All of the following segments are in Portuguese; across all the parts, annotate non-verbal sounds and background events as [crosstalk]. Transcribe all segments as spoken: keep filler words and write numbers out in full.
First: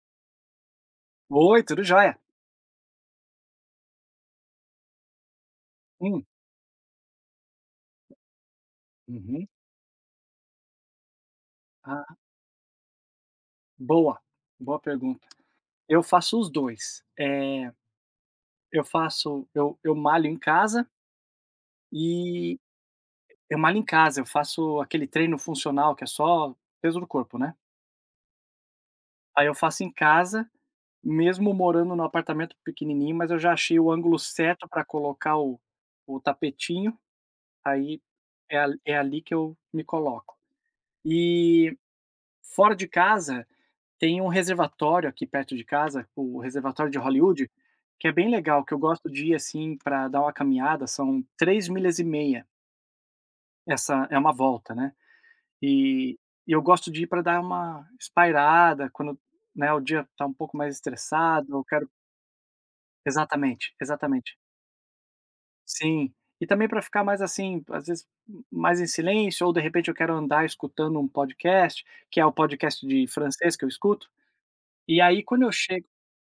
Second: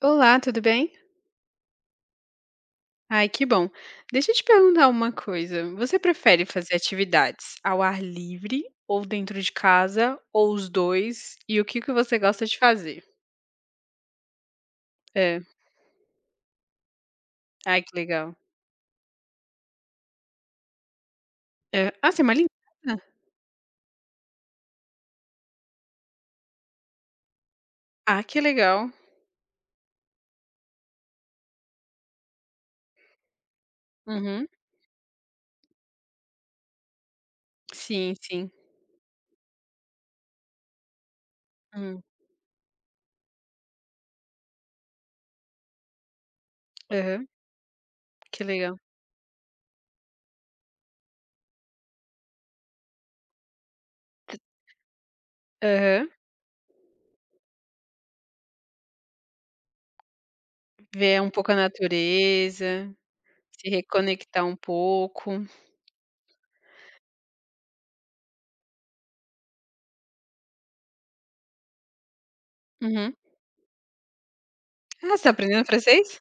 Olá, tudo bem? Oi, tudo jóia. Ai, que bom. Deixa eu te perguntar uma coisa. Você Hum. prefere fazer atividades ao ar livre ou dentro Uhum. de casa, ou os dois? E o que que você Ah, gosta de fazer? boa, boa pergunta. É. Eu faço os dois. Eh, Ai, que legal. eu faço eu eu malho em casa É. Ah, você é e malindrada? eu malho em casa, eu faço aquele treino funcional que é só peso do corpo, né. Ah, que legal. Aí eu faço em casa, mesmo morando num apartamento pequenininho, mas eu já achei o ângulo Uhum. certo para colocar o o tapetinho, aí Sim, sim. é ali é ali que eu me coloco. E Hum. fora de casa, tem um reservatório aqui perto de casa, o reservatório de Aham. Hollywood, que é bem Que legal, que legal. eu gosto de ir, assim, para dar uma caminhada, são três milhas e meia, essa é uma volta, né. Aham. E e eu gosto de ir para dar uma espairada quando, né, o dia tá um pouco mais Ver um pouco estressado, a eu quero. natureza, se Exatamente, exatamente. reconectar um pouco. Sim. E também para ficar mais, assim, às vezes, mais em silêncio ou, de repente, eu quero andar escutando um podcast, que é o podcast de Uhum. francês que eu escuto, e Ah, você aí está quando eu aprendendo chego. francês?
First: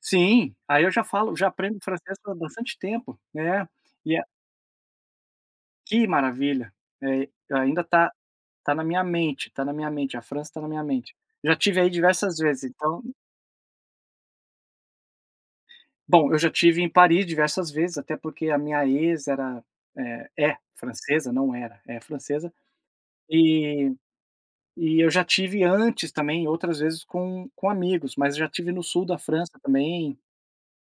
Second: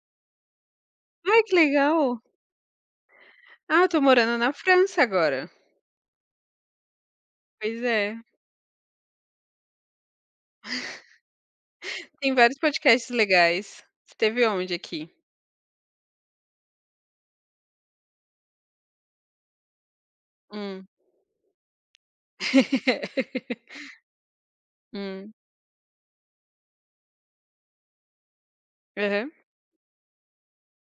Sim, aí eu já falo Ai, já que aprendo francês legal. há bastante tempo, né. Ah, eu tô E a morando na França agora. Que maravilha. Eh, Pois Ainda tá é. tá na minha mente, tá na minha mente, a França tá na minha mente. Já tive aí Tem diversas vários vezes, então, podcasts legais. Você teve onde aqui? bom, eu já tive em Paris diversas vezes, até porque a minha ex era, eh, é Hum. francesa, não era, é francesa, [laughs] e e eu já Hum. tive antes também outras vezes com com amigos, mas já tive no sul da Aham. França também,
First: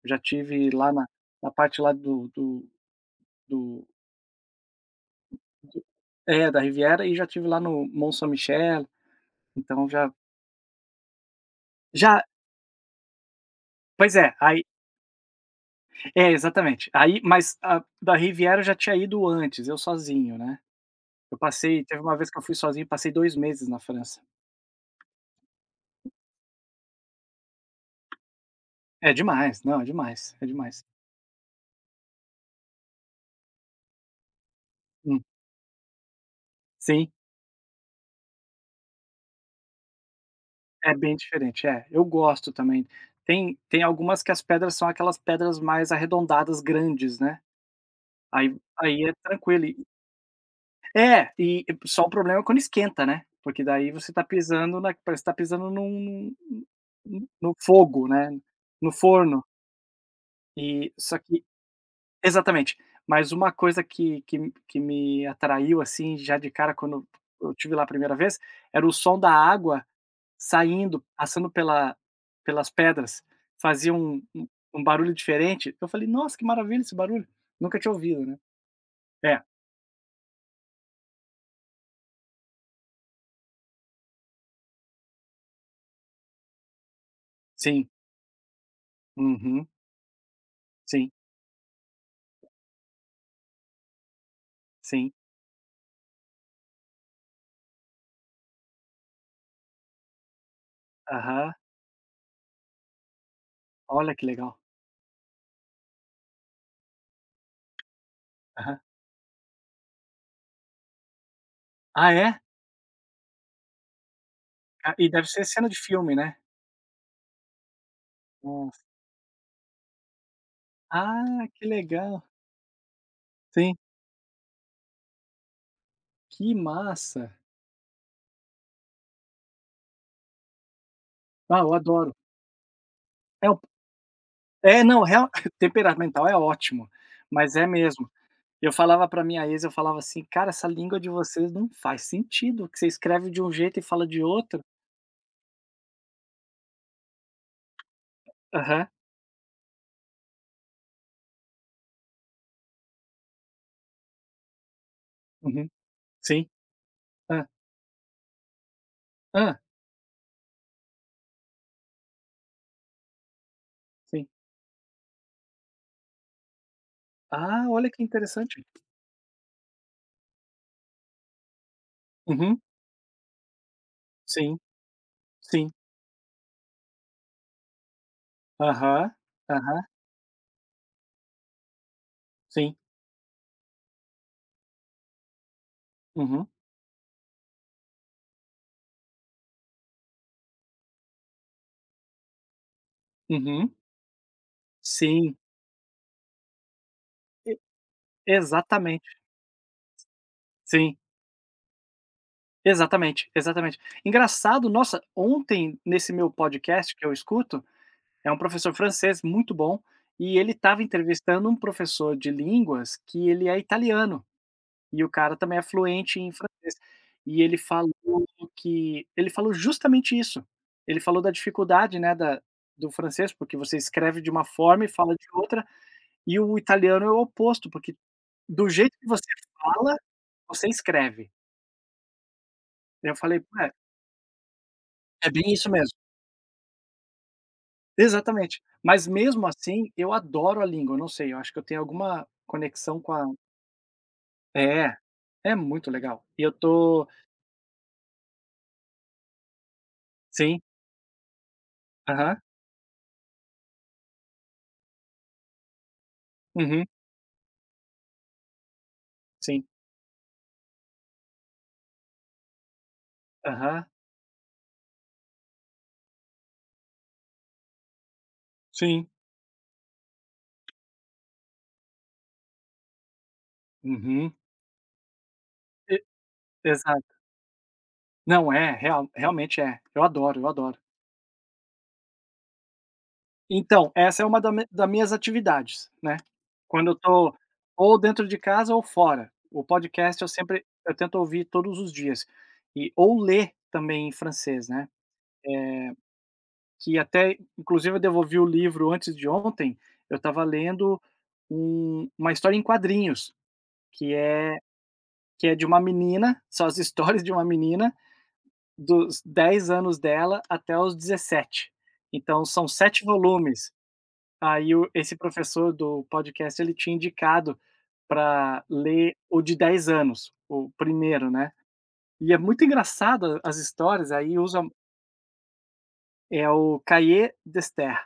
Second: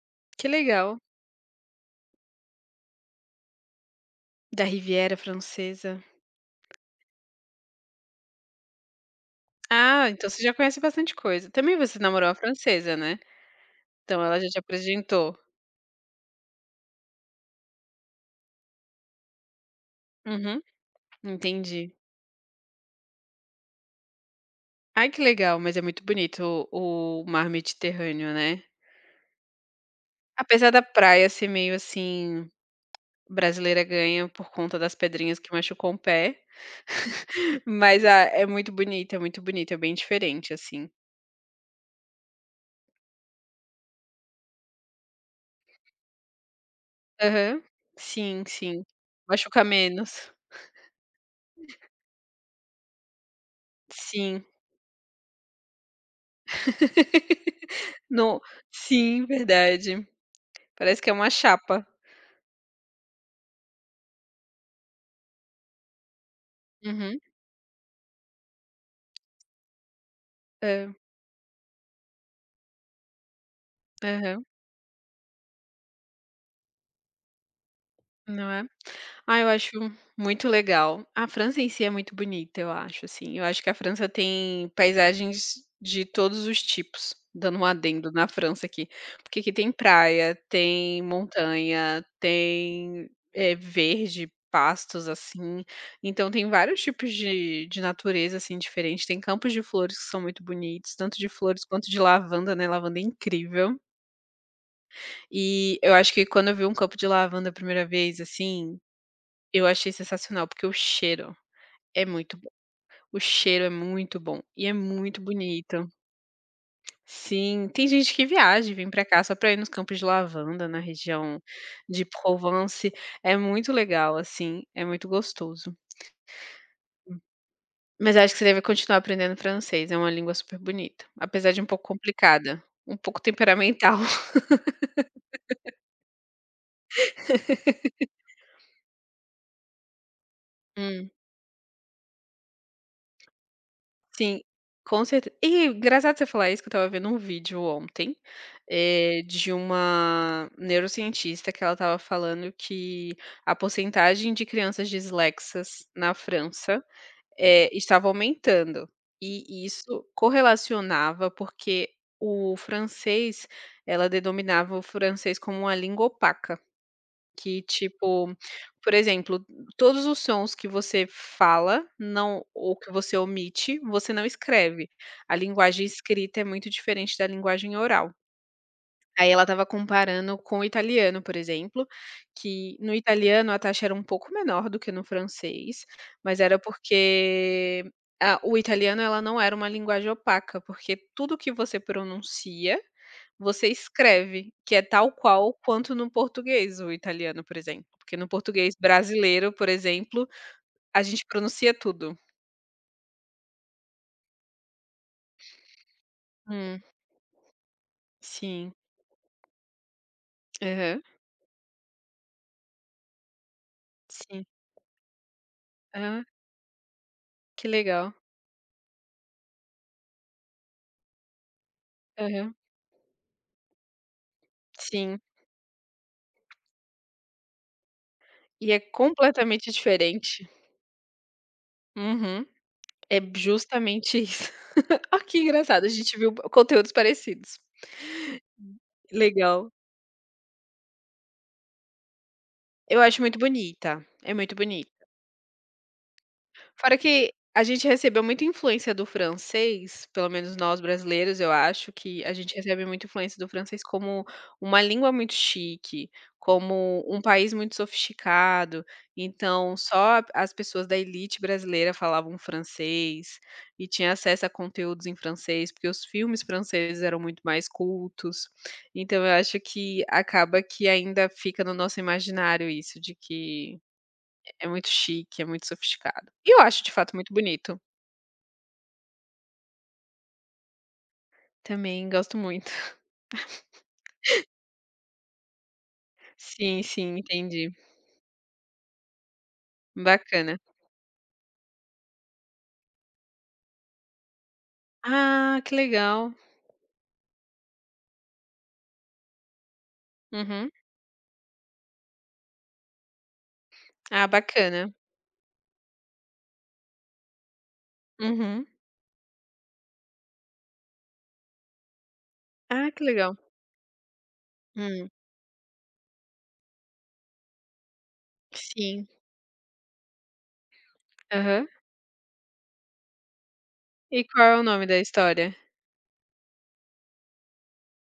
já Que tive lá legal. na na parte lá do do do. Da Riviera Francesa. É, da Riviera e já tive lá no Mont Saint-Michel, então Ah, já então você já conhece bastante coisa. Também você já. namorou uma francesa, né? Pois Então é, ela já te aí apresentou. é, exatamente. Aí mas a da Riviera eu já tinha ido antes, eu sozinho, né. Uhum. Eu passei Entendi. Teve uma vez que eu fui sozinho, passei dois meses na França. Ai, que legal, mas é muito bonito o o mar Mediterrâneo, né? É demais, não, é demais, é Apesar da demais. praia ser meio assim, brasileira ganha por conta das Hum. pedrinhas que machucou o pé. Sim, [laughs] Mas a é muito bonito, é muito bonito, é bem diferente, assim. é bem diferente, é. Eu gosto também. Tem tem algumas que as pedras são aquelas pedras mais arredondadas, grandes, né, Aham. Sim, aí sim. aí é Machuca tranquilo. menos. É, e só o problema é quando esquenta, né, porque daí você tá Sim. pisando na parece que tá pisando num num no fogo, [laughs] né, Não. no Sim, forno, verdade. e Parece que é só uma que. chapa. Exatamente. Mas uma coisa que que que me atraiu, assim, já de cara quando Uhum. eu tive lá a primeira vez, era o som da água É. saindo, passando pela pelas pedras, fazia um Aham. um um barulho diferente. Eu falei: "Nossa, que maravilha esse barulho", nunca tinha ouvido, né. Não é? Ah, É, eu acho muito legal. A França em si é muito bonita, eu acho, assim. Eu acho que a França tem paisagens de todos os tipos, dando um sim. adendo na França aqui. Porque aqui Uhum. tem praia, tem Sim, montanha, tem, eh, verde, pastos, sim. assim. Então tem vários tipos de de natureza, assim, diferente. Tem campos de flores que são muito bonitos, tanto de Aham. flores quanto de lavanda, né, lavanda é incrível. Olha que legal. E eu acho que quando eu vi um campo de lavanda a primeira vez, assim, Aham. eu achei sensacional, porque o cheiro é Ah, muito é? bom. O cheiro é muito bom e é Ah, e muito deve ser cena de bonito. filme, né? Sim, tem gente que viaja e Nossa. vem pra cá só pra ir nos campos de lavanda, na Ah, região que de legal. Provence. É muito Sim. legal, assim, é muito gostoso. Que massa. Mas acho que você deve continuar aprendendo francês, é uma língua super bonita, apesar de Ah, um eu pouco adoro. complicada, um pouco É o temperamental. É, não, real [laughs] temperamental é ótimo, mas é mesmo. Eu falava pra minha ex, eu falava assim: "Cara, essa língua de [laughs] vocês não faz sentido, que você escreve de um jeito e fala de Sim, outro". com certeza. E engraçado você falar isso, que eu estava vendo um vídeo ontem, Aham. eh, de uma neurocientista que ela estava falando que a porcentagem de crianças Uhum. dislexas na Sim. França, Ah. eh, estava aumentando. Ah. E isso correlacionava porque o francês, ela Sim. denominava o francês como uma língua opaca. Que Ah, olha que tipo, interessante. por exemplo, todos os sons que você fala, não, Uhum. ou que você omite, você não Sim, escreve. A sim. linguagem escrita é muito diferente da linguagem oral. Aham. Aí ela estava Aham. comparando com o italiano, por exemplo, que Sim. no italiano a taxa era um pouco menor do que no francês, mas Uhum. era porque a o italiano, ela não era uma linguagem opaca, porque tudo que você pronuncia você Uhum. escreve, que é tal Sim. qual quanto no português, o italiano, por exemplo. Porque no português Exatamente. brasileiro, por exemplo, Sim, a gente pronuncia tudo. exatamente, exatamente. Engraçado, nossa, ontem nesse meu Hum, podcast que eu escuto, é um sim. professor francês muito bom, e ele estava Aham. entrevistando um professor de línguas que ele é italiano, Sim. e o cara também é fluente Ah, em francês. E ele que falou legal. que ele falou justamente isso. Ele falou da dificuldade, né, da Aham. do francês, porque você escreve de uma forma e fala Sim. de outra, e o italiano é o oposto, porque do E é jeito que você completamente fala, diferente. você escreve. Uhum. Eu É falei: "Ué." justamente isso. [laughs] Ah, É que bem isso engraçado, a mesmo. gente viu conteúdos parecidos. Exatamente. Mas mesmo Legal. assim, eu adoro a língua, eu não sei, eu acho que eu tenho alguma Eu conexão com acho a. muito bonita, é muito É, bonita. é muito legal. E eu Fora tô. que a gente recebeu muita influência do francês, pelo menos Sim, nós brasileiros, eu acho que a aham, gente recebe muita influência do francês como uma língua muito chique, uhum, como um país muito sofisticado. sim, Então, só as pessoas da elite brasileira falavam francês aham, e tinha acesso a conteúdos em francês, porque os filmes franceses eram muito mais cultos. sim, Então, eu acho que acaba que ainda fica no nosso imaginário isso de que uhum, é muito chique, é muito e sofisticado. E eu acho de fato exato. muito bonito. Não, é, real realmente é. Eu adoro, eu adoro. Também gosto muito. [laughs] Então, essa é uma da me da minhas atividades, né. Sim, Quando eu sim, tô entendi. ou dentro de casa ou fora. O podcast eu Bacana. sempre eu tento ouvir todos os dias. E ou ler também em francês, né, Ah, que legal. que até, inclusive, eu devolvi o livro antes de ontem. Eu estava Uhum. lendo um, uma história em quadrinhos, que Ah, é, bacana. que é de uma menina, [laughs] são as histórias de uma menina, Uhum. dos dez anos dela até os dezessete. Então, são Ah, que sete legal. volumes. Aí, o, Hum, esse professor do podcast ele tinha indicado para sim. ler o de dez anos, o primeiro, né? Aham. E é muito engraçado as histórias, E aí qual é usa. o nome da história? É o Cahiers d'Esther,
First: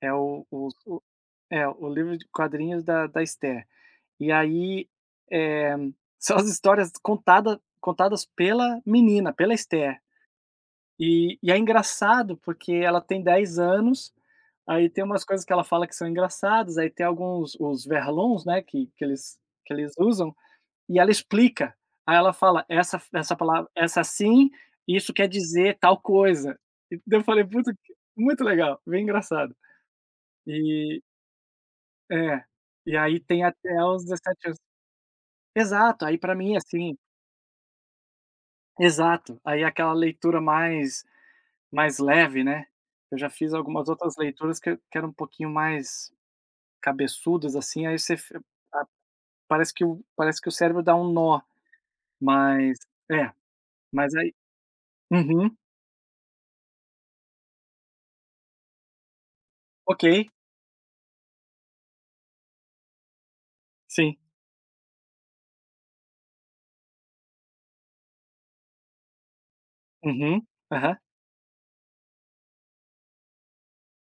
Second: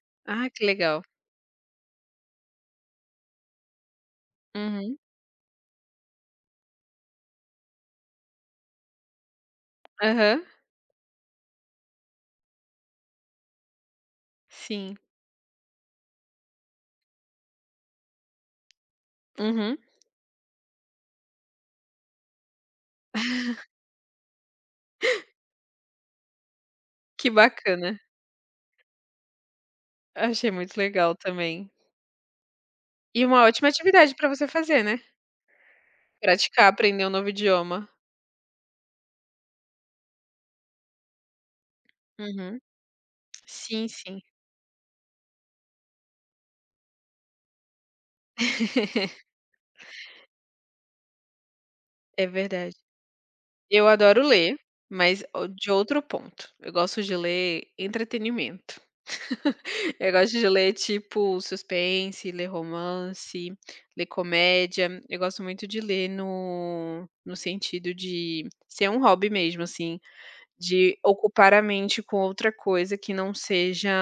é o, Ah, que o, legal. É, o livro de quadrinhos da da Esther. E aí, Uhum. eh, [laughs] são as histórias contada contadas pela menina, pela Esther. Aham. E e é engraçado, porque ela tem dez anos, aí Sim. tem umas coisas que ela fala que são engraçadas, aí tem alguns os verlons, né, que que eles que Uhum. eles usam, e ela explica. Aí ela fala: "Essa essa palavra essa assim, isso quer dizer tal coisa". E daí eu Que falei: "Puta, que bacana. muito legal, bem engraçado". Achei muito E legal também. É, e aí E uma tem ótima até os atividade para você dezessete anos. fazer, né. Exato, aí pra mim, Praticar, assim, aprender um novo idioma. exato, aí é aquela leitura mais mais leve, Uhum. né. Eu já fiz Sim, algumas outras sim. leituras que que eram um pouquinho mais cabeçudas, assim, aí você fi [laughs] parece que o parece que o cérebro dá um nó, É verdade. mas é, Eu mas adoro aí. ler, mas o Uhum, de outro ponto. Eu gosto de ler entretenimento. [laughs] ok, Eu gosto de ler, tipo, suspense, ler romance, ler sim, comédia. Eu gosto muito de ler no no sentido de ser um hobby mesmo, assim, uhum, aham, de ocupar a mente com outra coisa que não seja,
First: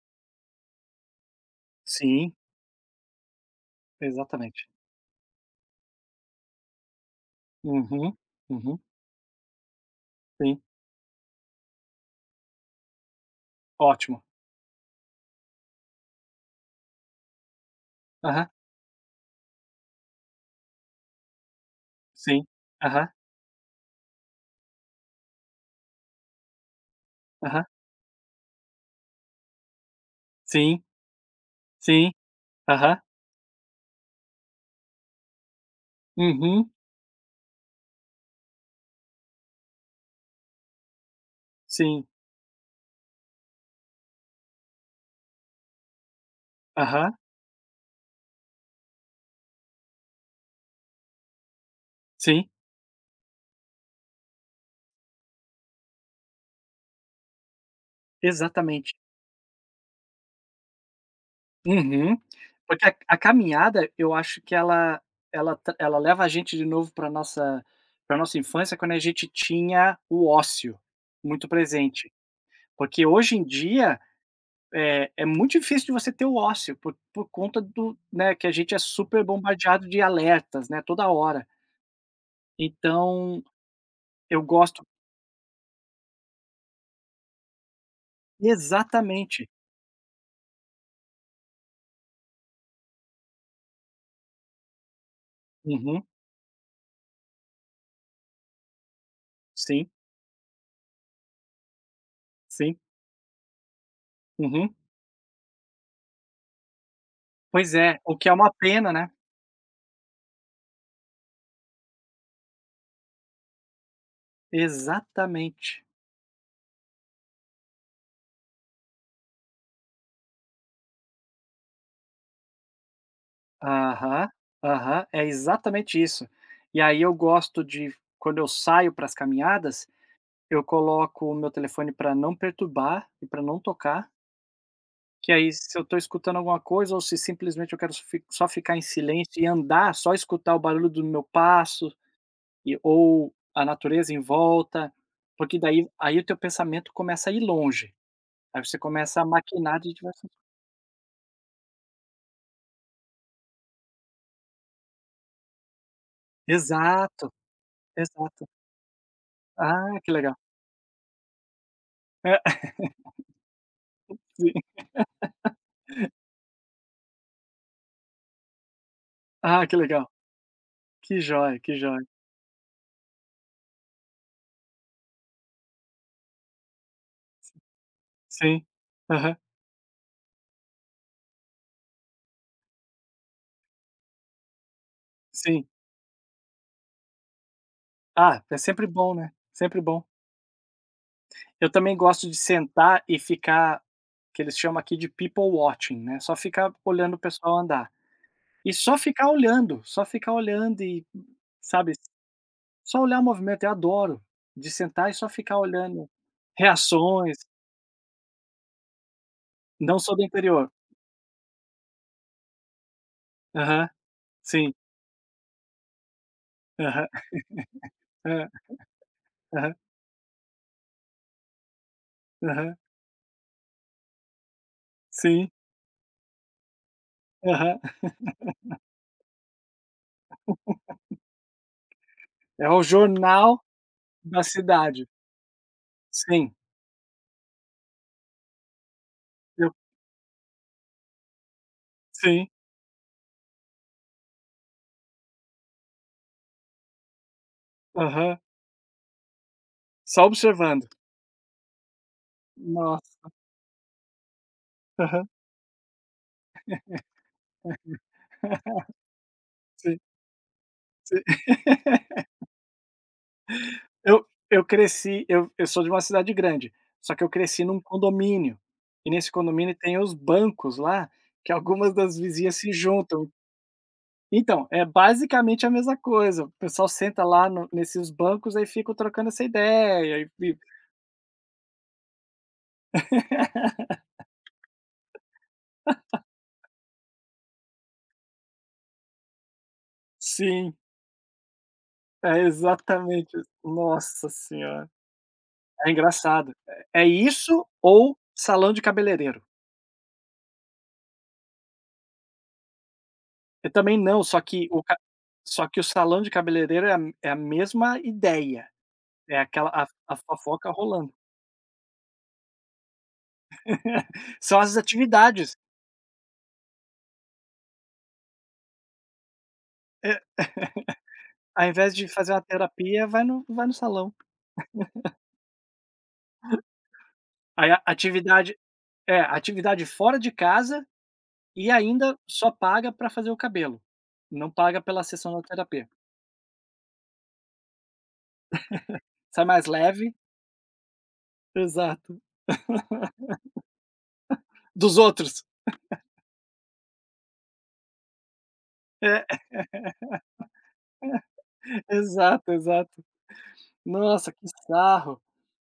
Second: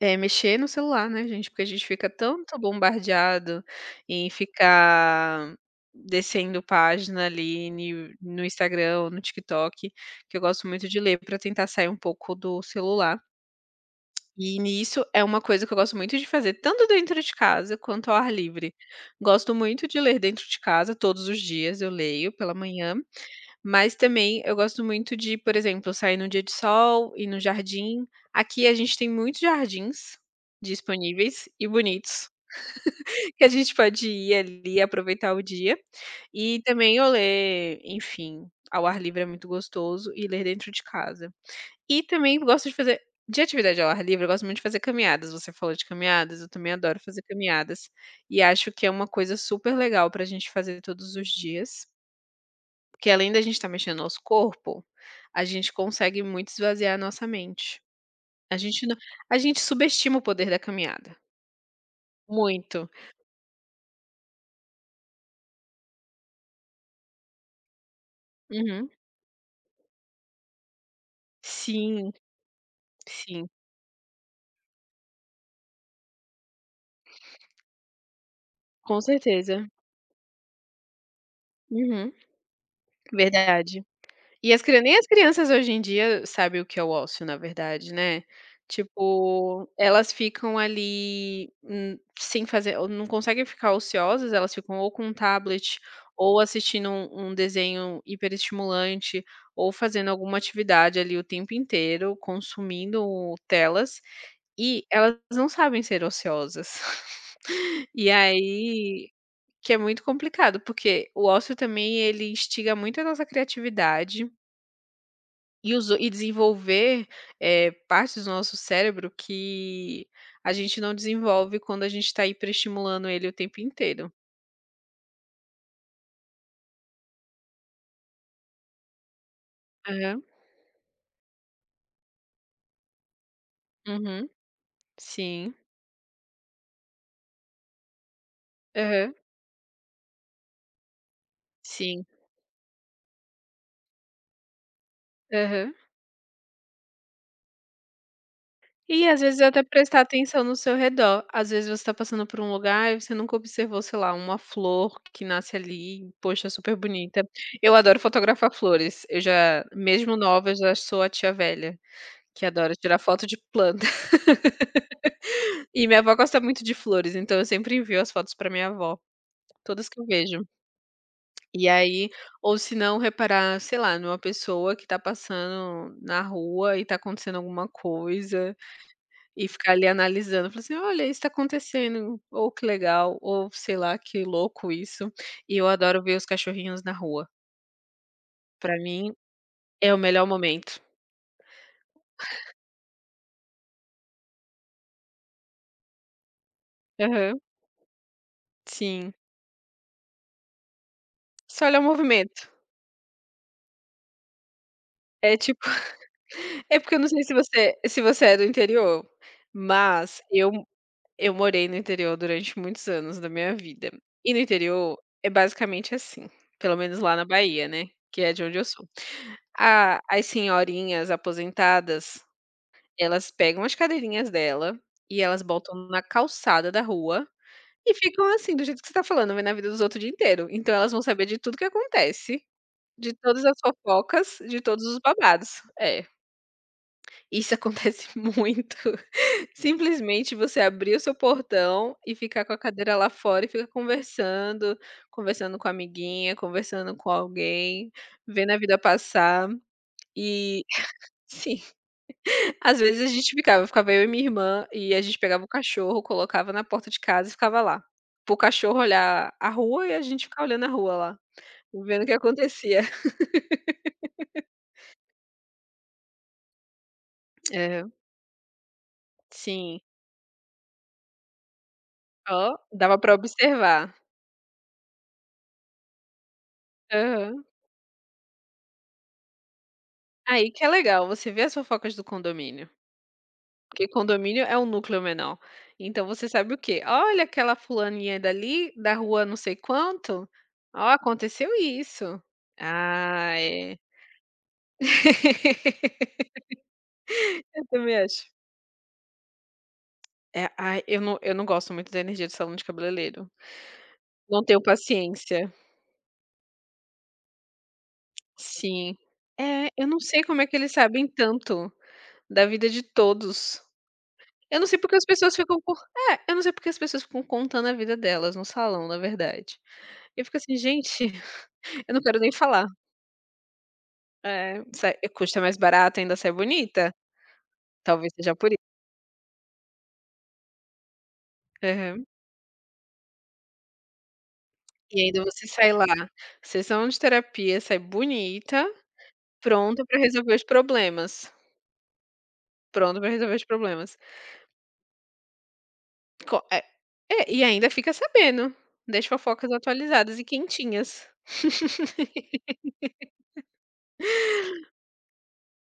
é, mexer no celular, né, gente, porque a gente fica sim, tanto bombardeado em exatamente. ficar descendo página ali ni Uhum, no uhum, Instagram ou no TikTok, que eu sim, gosto muito de ler para tentar sair um pouco do celular. ótimo, E nisso é uma coisa que eu gosto muito de fazer, tanto dentro de casa quanto ao ar aham, livre. Gosto muito de ler dentro de casa, todos os dias eu leio sim, pela manhã. aham, Mas também eu gosto muito de, por exemplo, sair num dia de sol, ir no aham, jardim. Aqui a gente tem muitos jardins sim, disponíveis e sim, bonitos, aham, [laughs] que a gente pode ir ali e aproveitar o dia. E uhum. também eu ler, enfim, ao ar livre é muito gostoso, e ler dentro de casa. E Sim. também gosto de fazer de atividade ao ar livre, eu gosto muito de fazer caminhadas. Você falou de caminhadas, eu também adoro Aham. fazer caminhadas e acho que é uma coisa super legal para a gente fazer todos os dias. Sim, Porque além da gente estar mexendo nosso corpo, a gente consegue muito esvaziar a nossa mente. A gente exatamente. não, a gente subestima o poder da caminhada, Uhum. Porque muito. a a caminhada, eu acho que ela ela tra ela leva a gente de novo para nossa para nossa infância, Uhum. quando a gente tinha o ócio muito Sim, presente. Porque hoje em sim, dia, é é muito difícil de você ter o ócio por por conta do né, que a gente é com super certeza. bombardeado de alertas, né, toda hora. Uhum, Então, verdade. eu E as cri gosto. nem as crianças hoje em dia sabem o que é o ócio, na verdade, né. Exatamente. Tipo, elas ficam ali, hum, sem fazer, ou não conseguem ficar ociosas, elas ficam ou com um tablet, Uhum. ou assistindo um um desenho hiperestimulante, ou Sim, fazendo alguma atividade ali o tempo inteiro, sim. consumindo telas, Uhum. e elas não sabem ser ociosas. Pois [laughs] é, E o que é uma pena, aí né? que é muito complicado, porque o ócio também ele instiga muito a nossa criatividade e Exatamente. uso, e desenvolver, eh, partes do nosso cérebro que a gente não desenvolve quando a gente tá hiperestimulando ele o tempo inteiro. Aham, aham, é exatamente isso. E aí eu gosto de quando eu saio para as caminhadas, Aham. eu coloco o meu telefone para não perturbar e para não tocar, Uhum. que aí Sim. se eu estou escutando alguma coisa ou se simplesmente eu quero só fi só ficar em Aham. silêncio e andar, só escutar o barulho do meu passo Sim. e ou a natureza em volta, porque Aham. daí aí o teu pensamento começa a ir longe, aí você E às começa a vezes até maquinar de prestar diversas. atenção no seu redor. Às vezes você está passando por um lugar e você nunca observou, sei lá, uma flor que nasce ali, poxa, super bonita. Exato, Eu adoro exato. fotografar flores. Eu já Ah, que mesmo legal. nova, eu já sou a tia velha, que adora tirar foto de planta. [laughs] E minha avó gosta muito de flores, então eu sempre envio as fotos pra minha avó, Ah, que todas que eu legal. vejo. Que joia, E que joia. aí, ou se não, reparar, sei lá, numa pessoa que tá passando na rua e tá acontecendo alguma coisa, Sim. Aham. e ficar ali analisando, falar assim: "Olha, isso tá acontecendo, ou que legal, ou sei lá, que louco isso". E Sim. eu adoro ver os cachorrinhos na rua. Ah, é Pra sempre mim bom, né, sempre é o bom. melhor momento. Eu também gosto de sentar e ficar que eles chamam aqui de people watching, né, só ficar olhando o Aham, pessoal andar. E só sim. ficar olhando, só ficar olhando e, Só olhar o sabe, movimento. só olhar o movimento, eu adoro, de sentar e só É ficar tipo olhando [laughs] é porque eu não sei se reações. você se você é do interior, Não sou mas do eu. interior. Eu morei no interior durante muitos anos da minha Aham, vida. E no sim. interior é basicamente assim, pelo menos Aham. lá na [laughs] Bahia, né, que é de Hã. onde eu sou. Aham, A as senhorinhas aposentadas, aham. elas pegam as cadeirinhas dela e elas Sim. botam na calçada da rua Aham. e ficam assim, do jeito que você tá falando, vendo a vida dos outros o dia inteiro. Então elas vão saber de tudo que acontece, É o de todas as jornal fofocas, da de todos os cidade. babados. É, Sim. isso acontece [laughs] muito. Eu Simplesmente você abrir o seu portão e ficar Sim, com a cadeira lá fora e ficar conversando, conversando com a amiguinha, conversando com alguém, aham. vendo a vida passar, Só e observando. [laughs] sim, às vezes a Nossa. gente ficava ficava eu e minha irmã, e a gente Aham. pegava o cachorro, colocava na porta de casa e ficava lá, pro cachorro [laughs] olhar a rua, e Sim, a gente ficava olhando a rua lá, sim. vendo o que acontecia. [laughs] Eu eu cresci eu eu sou de uma cidade grande, só que eu cresci num É, condomínio, e nesse condomínio sim. tem os bancos lá, que algumas das vizinhas Ó, se dava para juntam. observar. Então, é basicamente a mesma coisa, o pessoal senta Aham. lá no nesses bancos, aí ficam trocando essa ideia e Aí e que é legal, você vê as fofocas do condomínio. Porque condomínio é um núcleo menor. Então você sabe o quê? "Olha, aquela fulaninha dali, da rua não sei quanto, sim, ó, aconteceu isso". é exatamente. Ah, é. Nossa senhora, [laughs] é engraçado. É é Eu isso também ou acho. salão de cabeleireiro. É, ai, eu não eu não gosto muito da energia do salão de cabeleireiro. Eu também não, só Não tenho que o ca paciência. só que o salão de cabeleireiro é a é a mesma ideia, Sim. é É, aquela eu a não a sei como é que fofoca eles sabem rolando. tanto da vida de todos. [laughs] São Eu não as sei porque as pessoas atividades, ficam co é, eu não sei porque as pessoas ficam contando a vida delas no salão, na verdade. eh, Eu fico assim: "Gente, ao [laughs] eu invés não de quero nem fazer uma falar". terapia, vai no vai no salão. É, sai custa mais barato, ainda sai bonita, Aí a talvez seja por atividade isso. é, atividade fora de casa e Aham. ainda só paga para fazer o cabelo, não paga E pela ainda sessão da você sai lá, terapia. sessão de terapia, sai bonita, Sai mais pronta pra leve. resolver os problemas, Exato. pronta pra resolver os problemas. Dos outros. Co é é, e ainda fica sabendo das É, fofocas atualizadas e quentinhas. [laughs] [laughs] exato, exato. Nossa, que sarro.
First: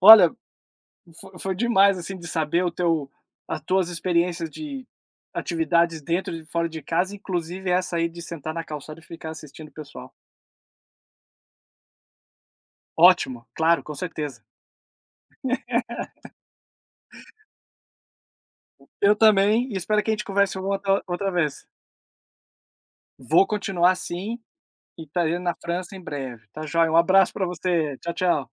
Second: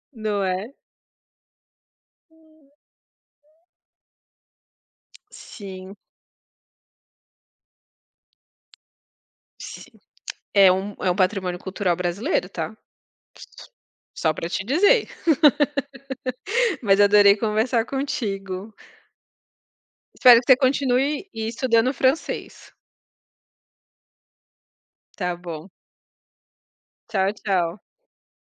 Olha, Não é? Fo foi demais, assim, de saber o teu as tuas experiências de Sim, atividades dentro e fora de casa, inclusive essa aí de sentar na calçada e ficar assistindo o sim. pessoal. É um é um patrimônio cultural brasileiro, tá? Ótimo, claro, com Só certeza. pra te dizer. [laughs] Mas adorei conversar contigo. Eu também, e espero que a gente Espero que você converse outra continue outra vez. estudando francês. Vou continuar assim e Tá estarei na bom. França em breve. Tá joia, um Tchau, abraço para tchau. você. Tchau, tchau.